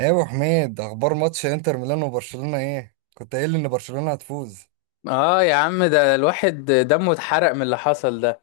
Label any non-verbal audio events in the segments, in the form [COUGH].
ايه يا ابو حميد، اخبار ماتش انتر ميلان وبرشلونه؟ ايه كنت قايل لي ان برشلونه هتفوز. اه يا عم، ده الواحد دمه اتحرق من اللي حصل ده.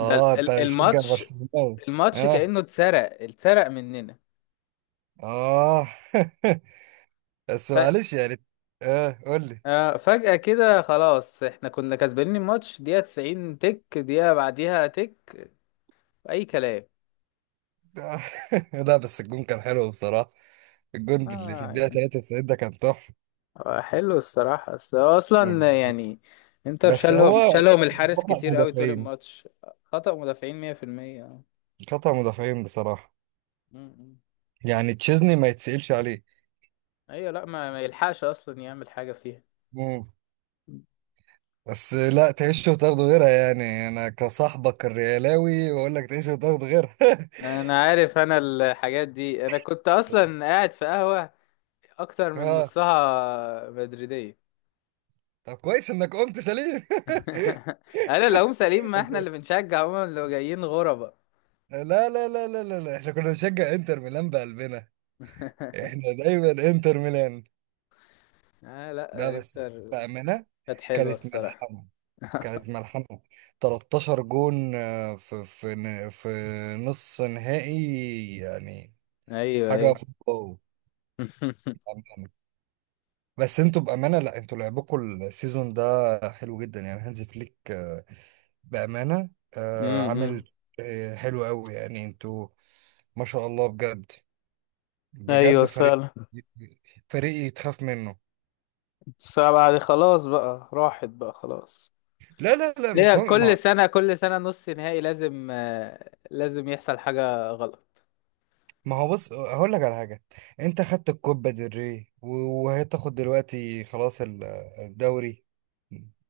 ده انت مشجع الماتش برشلونه؟ الماتش اه كأنه اتسرق مننا. اه [LAUGHS] بس ف... معلش يعني. اه قول لي. فجأة كده خلاص احنا كنا كسبانين الماتش دقيقة 90 تك، دقيقة بعديها تك. أي كلام. آه. [LAUGHS] لا بس الجون كان حلو بصراحه. الجون اللي في اه الدقيقه يعني 93 ده كان تحفه. حلو الصراحة، بس هو أصلا يعني انتر بس هو شالهم الحارس خطأ كتير قوي طول مدافعين. الماتش. خطأ مدافعين 100%. اه خطأ مدافعين بصراحه. م- م. يعني تشيزني ما يتسألش عليه. ايوه. لا، ما يلحقش أصلا يعمل حاجة فيها. مم. بس لا تعيش وتاخد غيرها، يعني انا كصاحبك الريالاوي بقول لك تعيش وتاخد غيرها. [LAUGHS] انا عارف، انا الحاجات دي انا كنت اصلا قاعد في قهوة اكتر من اه نصها مدريدية. طب كويس انك قمت سليم. [LAUGHS] انا اللي هم سليم، [LAUGHS] ما انت. احنا اللي بنشجع هم اللي جايين غربة. لا لا لا لا لا لا، احنا كنا بنشجع انتر ميلان بقلبنا. [LAUGHS] احنا دايما انتر ميلان. آه، ده لا بس انتر بأمانة. كانت حلوة كانت الصراحة. ملحمة. كانت [LAUGHS] ملحمة. 13 جون، في في نص نهائي يعني. ايوه حاجة ايوه. فوق الواو. [LAUGHS] بأمانة. بس انتوا بأمانة، لا انتوا لعبكم السيزون ده حلو جدا. يعني هانزي فليك، بأمانة، عامل، امم حلو قوي. يعني انتوا ما شاء الله بجد. بجد ايوه فريق. فعلا. فريق تخاف منه. السبعة دي خلاص بقى راحت بقى خلاص. لا لا لا ليه مش مهم. ما كل سنة كل سنة نص نهائي لازم لازم يحصل حاجة غلط؟ ما هو بص هقول لك على حاجة. انت خدت الكوبا ديل ري وهتاخد دلوقتي خلاص الدوري.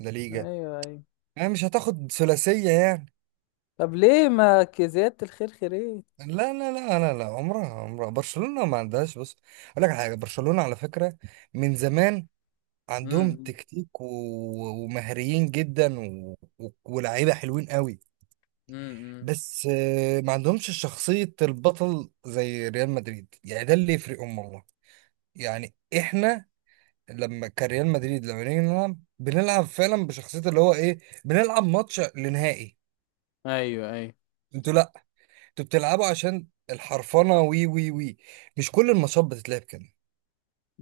لا، ليجا. ايوه ايوه. يعني مش هتاخد ثلاثية يعني. طب ليه ما زيادة الخير خيرين؟ لا لا لا لا لا، عمرها عمرها برشلونة ما عندهاش. بص اقول لك على حاجة، برشلونة على فكرة من زمان عندهم امم تكتيك ومهريين جدا، ولاعيبه حلوين قوي. امم بس ما عندهمش شخصية البطل زي ريال مدريد، يعني ده اللي يفرقهم والله. يعني احنا لما كريال مدريد لما نيجي نلعب بنلعب فعلا بشخصية، اللي هو ايه، بنلعب ماتش لنهائي. ايوه ايوه. انتوا لا، انتوا بتلعبوا عشان الحرفنة، وي وي وي. مش كل الماتشات بتتلعب كده.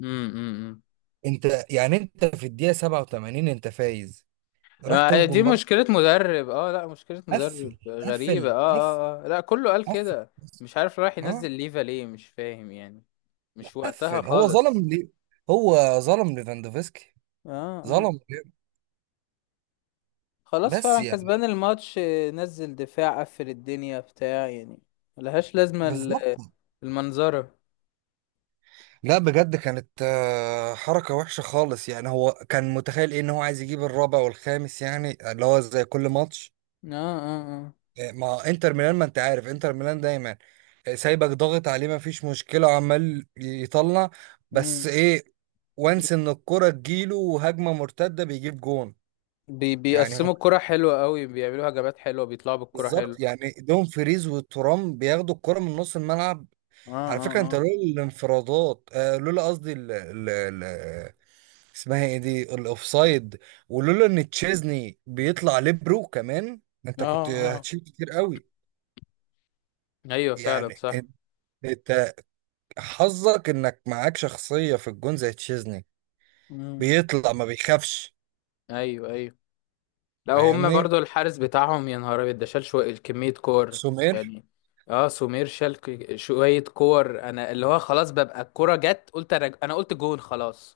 امم امم انت يعني انت في الدقيقة 87 انت فايز، راح دي تهجم برضه. مشكلة مدرب، لا مشكلة مدرب قفل غريبة. قفل قفل اه لا، كله قال قفل كده، بس. مش عارف رايح اه ينزل ليفا ليه، مش فاهم يعني، مش وقتها قفل. هو خالص. ظلم ليه؟ هو ظلم لفاندوفسكي. اه اه. ظلم ليه؟ خلاص بس فعلا كسبان يعني الماتش، نزل دفاع قفل الدنيا بتاع يعني. ملهاش لازمة بالظبط. المنظرة. لا بجد كانت حركة وحشة خالص. يعني هو كان متخيل ايه، ان هو عايز يجيب الرابع والخامس يعني، اللي هو زي كل ماتش اه اه اه مع انتر ميلان. ما انت عارف انتر ميلان دايما سايبك ضاغط عليه، ما فيش مشكلة، عمال يطلع. مم. بس ايه، وانس ان الكرة تجيله، وهجمة مرتدة بيجيب جون. يعني بيقسموا الكرة حلوة قوي، بيعملوا هجمات حلوة، بيطلعوا بالكرة بالظبط، حلوة. يعني دوم فريز وترام بياخدوا الكرة من نص الملعب. اه على فكرة انت اه لولا الانفرادات، آه لولا قصدي ال ال ال اسمها ايه دي، الاوفسايد، ولولا ان تشيزني بيطلع ليبرو كمان، اه انت كنت اه اه هتشيل كتير قوي. ايوه فعلا يعني صح. انت، انت، حظك انك معاك شخصية في الجون زي تشيزني، مم. بيطلع ما بيخافش. ايوه ايوه. لا هم فاهمني؟ برضو الحارس بتاعهم يا نهار ابيض، ده شال شوية كمية كور سومير. يعني. اه، سمير شال شوية كور، انا اللي هو خلاص ببقى الكرة جت، قلت انا قلت جون خلاص.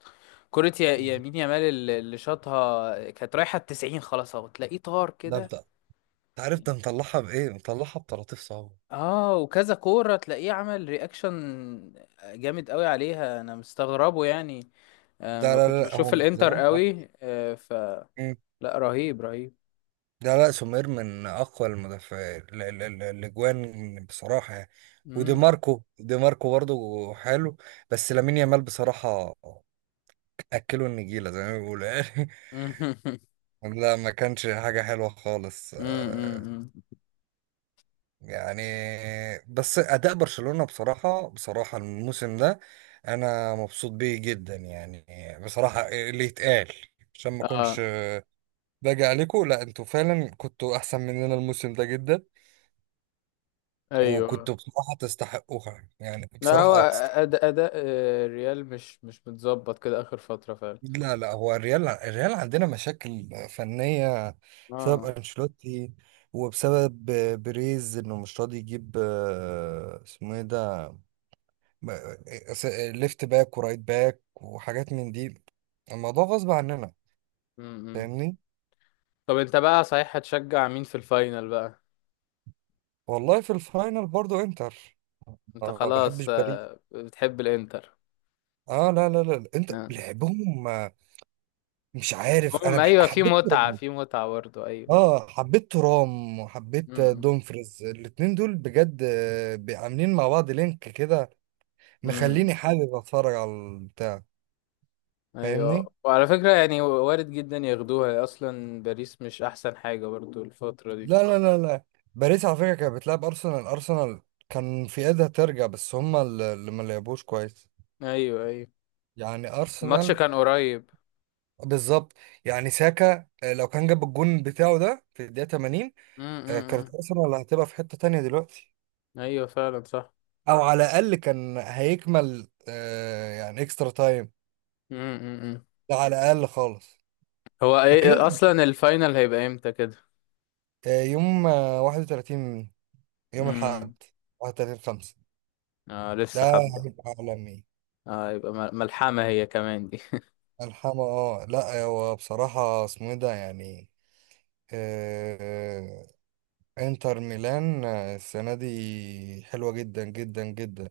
كرة يمين يامال، اللي شاطها كانت رايحة التسعين خلاص، اهو تلاقيه طار ده كده. انت، انت عارف ده مطلعها بايه، مطلعها بطراطيف صعبة. اه، وكذا كورة تلاقيه عمل رياكشن جامد قوي عليها، انا مستغربه يعني. ده ما لا كنتش لا لا، هو بشوف من الانتر زمان. قوي، آه، ف لا، رهيب رهيب. ده لا، سومير من اقوى المدافعين الاجوان بصراحه يعني. ودي مم. ماركو، دي ماركو برضه حلو. بس لامين يامال بصراحه، اكله النجيله زي ما بيقولوا يعني. [LAUGHS] [LAUGHS] لا ما كانش حاجه حلوه خالص امم يعني. بس اداء برشلونه بصراحه، بصراحه الموسم ده انا مبسوط بيه جدا يعني. بصراحه اللي يتقال، عشان ما اكونش اه باجي عليكم، لا انتوا فعلا كنتوا احسن مننا الموسم ده جدا. وكنت ايوه. بصراحة تستحقوها، يعني لا، بصراحة هو اه تستحق. اداء الريال مش متظبط كده اخر فترة فعلا. لا لا، هو الريال، الريال عندنا مشاكل فنية بسبب اه. أنشيلوتي وبسبب بيريز، إنه مش راضي يجيب اسمه إيه ده، ب- س- ليفت باك ورايت باك وحاجات من دي. الموضوع غصب عننا. امم فاهمني؟ طب انت بقى صحيح هتشجع مين في الفاينل بقى؟ والله في الفاينل برضو انتر. انت أنا ما بحبش خلاص باريس. بتحب الانتر. اه لا لا لا، انت آه. لعبهم مش عارف، انا المهم ايوه، في حبيت. متعة في متعة برضه، ايوه. اه حبيت ترام وحبيت امم دومفريز، الاتنين دول بجد، عاملين مع بعض لينك كده، امم مخليني حابب اتفرج على البتاع. ايوه. فاهمني؟ وعلى فكرة يعني وارد جدا ياخدوها، اصلا باريس مش احسن حاجة برضو الفترة دي. لا لا لا لا. باريس على فكرة كانت بتلعب ارسنال، ارسنال كان في ايدها ترجع، بس هما اللي ما لعبوش كويس. ايوه ايوه. يعني الماتش ارسنال، كان قريب. بالظبط. يعني ساكا، لو كان جاب الجون بتاعه ده في الدقيقة 80، امم امم، كانت امم. ارسنال هتبقى في حتة تانية دلوقتي. ايوه فعلا صح. او على الاقل كان هيكمل يعني اكسترا تايم. امم امم، امم. ده على الاقل خالص. هو ايه لكن انت اصلا الفاينل هيبقى امتى كده؟ يوم 31، يوم الاحد امم 31 5. اه، ده لسه حبة. هيبقى عالمي. اه، يبقى ملحمة هي كمان دي. [LAUGHS] الحما، اه لا، هو بصراحة اسمه ايه ده يعني، آه، انتر ميلان السنة دي حلوة جدا جدا جدا.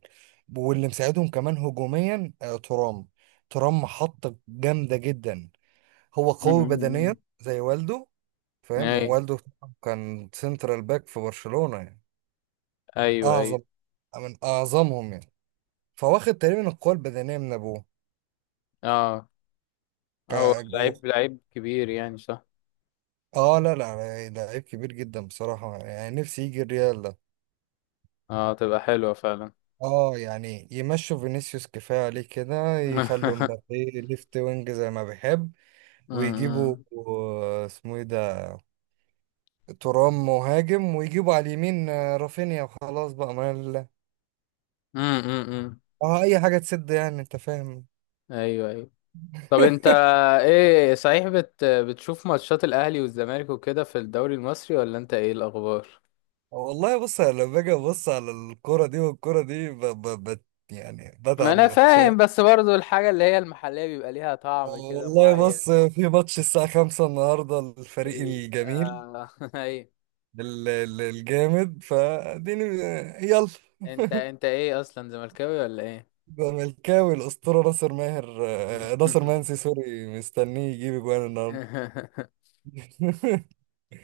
واللي مساعدهم كمان هجوميا ترام. ترام محطة جامدة جدا. هو امم قوي بدنيا امم، زي والده. فاهم ايوه والده؟ كان سنترال باك في برشلونة يعني. ايوه ايوه. اعظم، من اعظمهم يعني. فواخد تقريبا القوة البدنية من ابوه اه هو كجوه. لعيب لعيب كبير يعني صح. اه لا لا، ده عيب كبير جدا بصراحة، يعني نفسي يجي الريال ده. اه، تبقى حلوة فعلا. اه يعني يمشوا فينيسيوس كفاية عليه كده، يخلوا [LAUGHS] مبابي ليفت وينج زي ما بيحب، ويجيبوا امم اسمه ايه ده، ترام مهاجم، ويجيبوا على اليمين رافينيا. وخلاص بقى، ما امم اه، اي حاجة تسد يعني، انت فاهم. ايوه ايوه. طب انت [LAUGHS] ايه صحيح، بتشوف ماتشات الاهلي والزمالك وكده في الدوري المصري ولا انت ايه الاخبار؟ والله بص، أنا لما باجي ابص على الكرة دي، والكرة دي يعني ما بتعب انا نفسيا. فاهم، بس برضو الحاجه اللي هي المحليه بيبقى ليها طعم كده والله معين. بص، في ماتش الساعة خمسة النهاردة، الفريق ال الجميل، آه... [LAUGHS] ايوه. الجامد فاديني. يلا. انت ايه اصلا، زملكاوي ولا ايه؟ زملكاوي الأسطورة ناصر ماهر، ناصر منسي، سوري مستنيه يجيب اجوان النهاردة. [LAUGHS] [LAUGHS]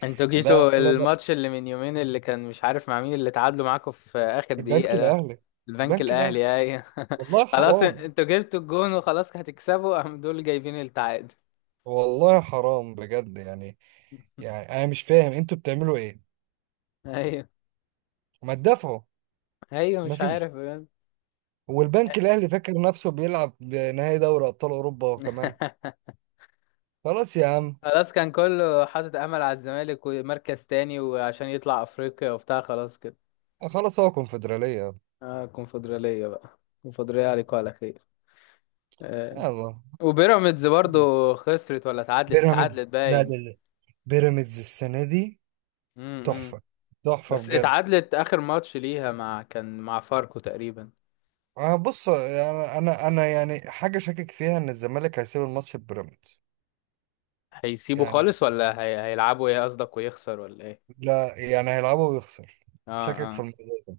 انتوا لا جيتوا لا لا، الماتش اللي من يومين اللي كان مش عارف مع مين، اللي تعادلوا معاكم في اخر البنك دقيقة ده، الأهلي، البنك البنك الأهلي. الاهلي؟ اي. والله [LAUGHS] خلاص، حرام. انتوا جبتوا الجون وخلاص هتكسبوا، قام دول جايبين التعادل. والله حرام بجد يعني. يعني أنا مش فاهم أنتوا بتعملوا إيه؟ ايوه ما تدافعوا. ايوه، مش مفيش. عارف بجد. والبنك الاهلي فاكر نفسه بيلعب نهائي دوري ابطال اوروبا وكمان. [LAUGHS] خلاص يا عم. خلاص كان كله حاطط امل على الزمالك ومركز تاني، وعشان يطلع افريقيا وبتاع خلاص كده. خلاص، هو كونفدراليه. اه كونفدرالية بقى، كونفدرالية عليكم على خير. آه. يلا. وبيراميدز برضو خسرت ولا اتعادلت بيراميدز لا لا باين. لا، بيراميدز السنه دي امم تحفه. تحفه بس بجد. اتعادلت اخر ماتش ليها مع كان مع فاركو تقريبا. أه بص، انا انا أنا يعني حاجه شاكك فيها، ان الزمالك هيسيب الماتش ببيراميدز. هيسيبوا يعني خالص ولا هيلعبوا ايه قصدك، ويخسر ولا ايه؟ لا، يعني هيلعبه ويخسر. اه شاكك في اه. الموضوع ده.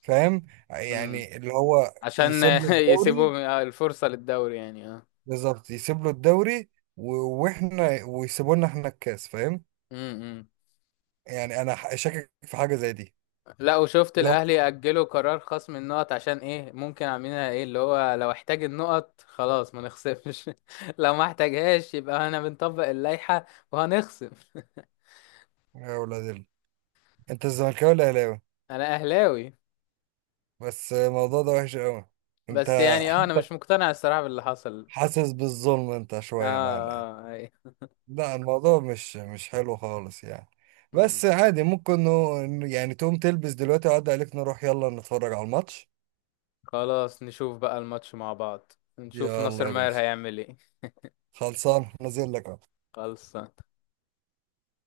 فاهم امم يعني اللي هو عشان يسيب له [LAUGHS] الدوري. يسيبوا الفرصة للدوري يعني، اه. بالظبط، يسيب له الدوري و... واحنا، ويسيبوا لنا احنا الكاس. فاهم؟ امم يعني انا شاكك في حاجه زي دي. لا، وشفت لا، الاهلي يأجلوا قرار خصم النقط عشان ايه؟ ممكن عاملينها ايه اللي هو لو احتاج النقط خلاص ما نخصمش، [LAUGHS] لو ما احتاجهاش يبقى انا بنطبق اللائحة وهنخصم. يا ولاد انت الزملكاوي ولا اهلاوي؟ انا اهلاوي، بس الموضوع ده وحش قوي. انت بس يعني اه انا مش حتى مقتنع الصراحة باللي حصل. حاسس بالظلم انت اه شويه معانا يعني. اه. لا الموضوع مش حلو خالص يعني. أي. بس عادي، ممكن يعني تقوم تلبس دلوقتي وعدي عليك نروح، يلا نتفرج على الماتش. خلاص نشوف بقى الماتش مع بعض، نشوف يلا ناصر يا ماهر باشا، هيعمل ايه. خلصان نازل لك اهو. خلصان.